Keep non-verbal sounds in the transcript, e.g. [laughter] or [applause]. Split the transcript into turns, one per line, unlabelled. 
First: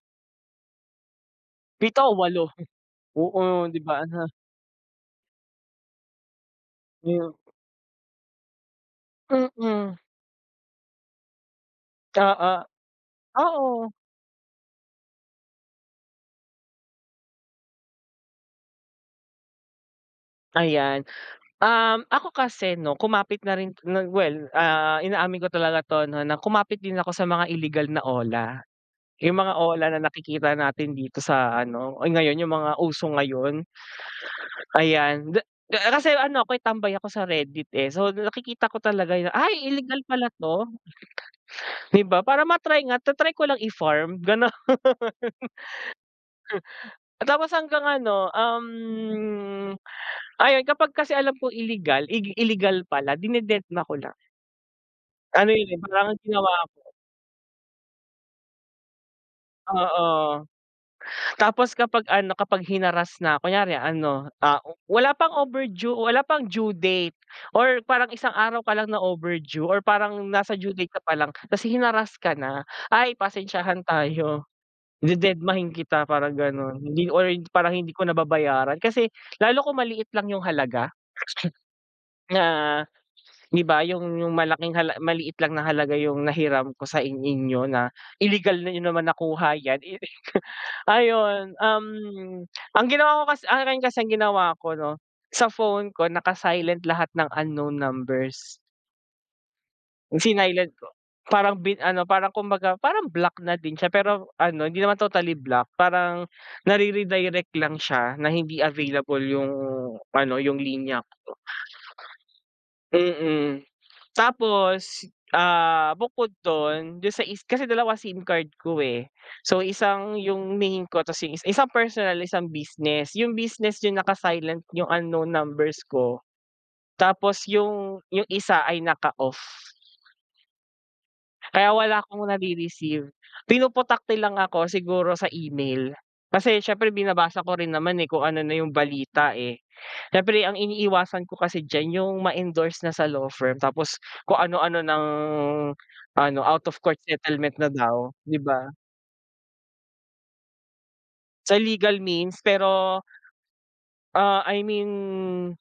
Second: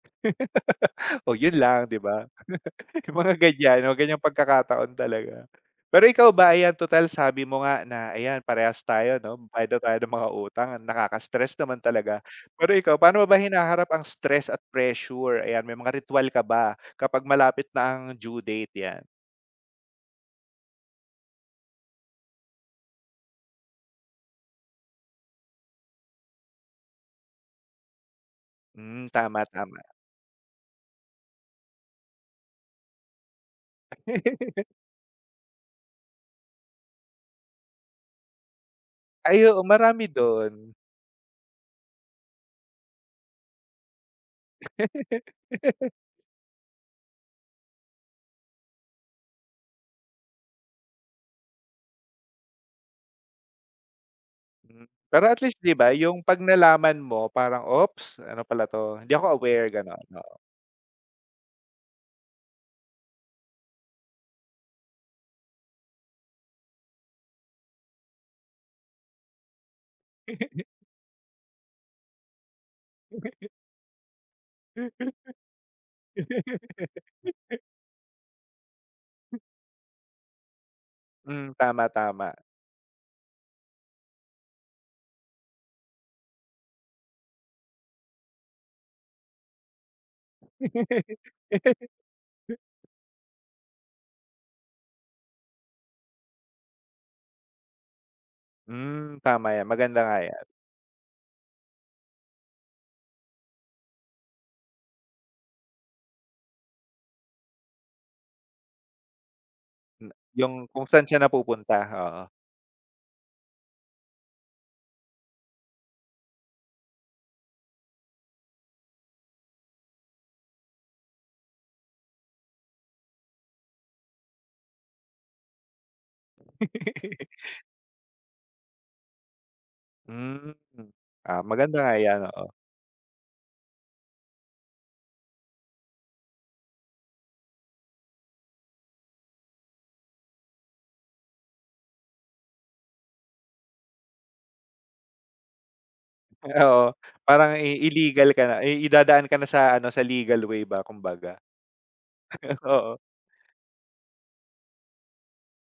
[laughs] Oh, 'yon lang, 'di
7 o
ba?
8? Hmm,
[laughs] Yung mga
oo, 'di
ganyan, may
ba,
ganyang
ana
pagkakataon talaga. Pero, ikaw ba, ayan, total
Giw
sabi mo nga, na ayan, parehas tayo 'no, bayad na tayo
Mm.
ng mga utang. Ang nakaka-stress naman talaga.
Ta
Pero ikaw, paano mo ba
ah,
hinaharap
oo.
ang stress at pressure? Ayan, may mga ritwal ka ba, kapag malapit na ang due date, yan?
Ayan. Um, ako kasi, 'no, kumapit na rin, nag well, ah, inaamin ko talaga to, 'no, na kumapit din ako sa mga illegal na OLA.
Hmm,
Yung
tama,
mga
tama.
OLA na nakikita natin dito sa ano, uy! Ngayon yung mga uso ngayon.
[laughs]
Ayan, de ke ah, kasi ano ako'y tambay ako sa Reddit, eh. So, nakikita ko talaga 'yong,
Ay, oo,
"Ay illegal
marami
pala 'to,"
do'n.
'di ba? Para ma-try nga ta-try ko lang, i-formed gano'n,
[laughs]
[chuckles] oh, tapos hanggang ano, um, ayun, kapag kasi alam kong ilegal, igil ilegal pala, dinededma ko na.
Hmm. Pero, at
Ano
least,
'yon,
'di
'yon,
ba,
parang yung
yung, 'pag
ginawa ko.
nalaman mo parang, "Oops, ano pala 'to. Hindi ako aware, gano'n". Oo.
Oo, tapos, kapag ano, kapag hinarass nako, kunyari ano, ah, oh, wala pang overdue, wala pang due date or parang isang araw ka lang na overdue, or parang nasa
[laughs]
due date ka pa lang, tas hinarass ka na. Ay,
[laughs]
pasensyahan tayo, dededmahin kita parang gano'n, hindi or
[laughs]
parang hindi ko na babayaran. Kasi lalo kung maliit lang yung halaga.
Hmm, tama, tama.
Na, 'di ba, yung yung malaking hala maliit lang na halaga yung nahiram ko sa in inyo na, ilegal niyo naman nakuha yan, eh, [chuckles] ayun, um,
[laughs]
ang ginawa ko kas akin kasi, ang ginawa ko, 'no, sa phone ko naka-silent lahat ng unknown numbers.
Hmm, tama yan. Maganda nga
Hmm,
yan.
sinilent ko, parang bin ano parang kumbaga parang block na din siya. Pero ano, hindi naman totally block, parang nar-eredirect lang siya na hindi available yung
Hmm,
ano,
yung
yung
kung
linya
saan siya
ko.
napupunta, oo.
Mm, tapos, ah, bukod do'n, do'n sa is kasi 2 sim card ko, eh. So, isang yung main ko, tas yung is isang personal isang business. Yung business yung naka-silent yung unknown numbers ko. Tapos
[laughs]
yung yung isa ay naka-off.
Hmm, ah,
Kaya
maganda nga
wala
yan.
akong
Oo.
nare-receive, pinoputakti lang ako siguro sa email. Kasi siyempre binabasa ko rin naman, eh, kung ano na yung balita, eh. Siyempre ang iniiwasan ko kasi diyan, yung ma-endorse na sa law firm, tapos kung anu-ano nang, ano, out of
Oo.
court
Parang
settlement na
i
daw,
illegal
'di
ka na.
ba?
Ay, idadaan ka na sa ano, sa legal way ba, kumbaga.
Sa legal means,
[chuckles] Oo.
pero ah, I mean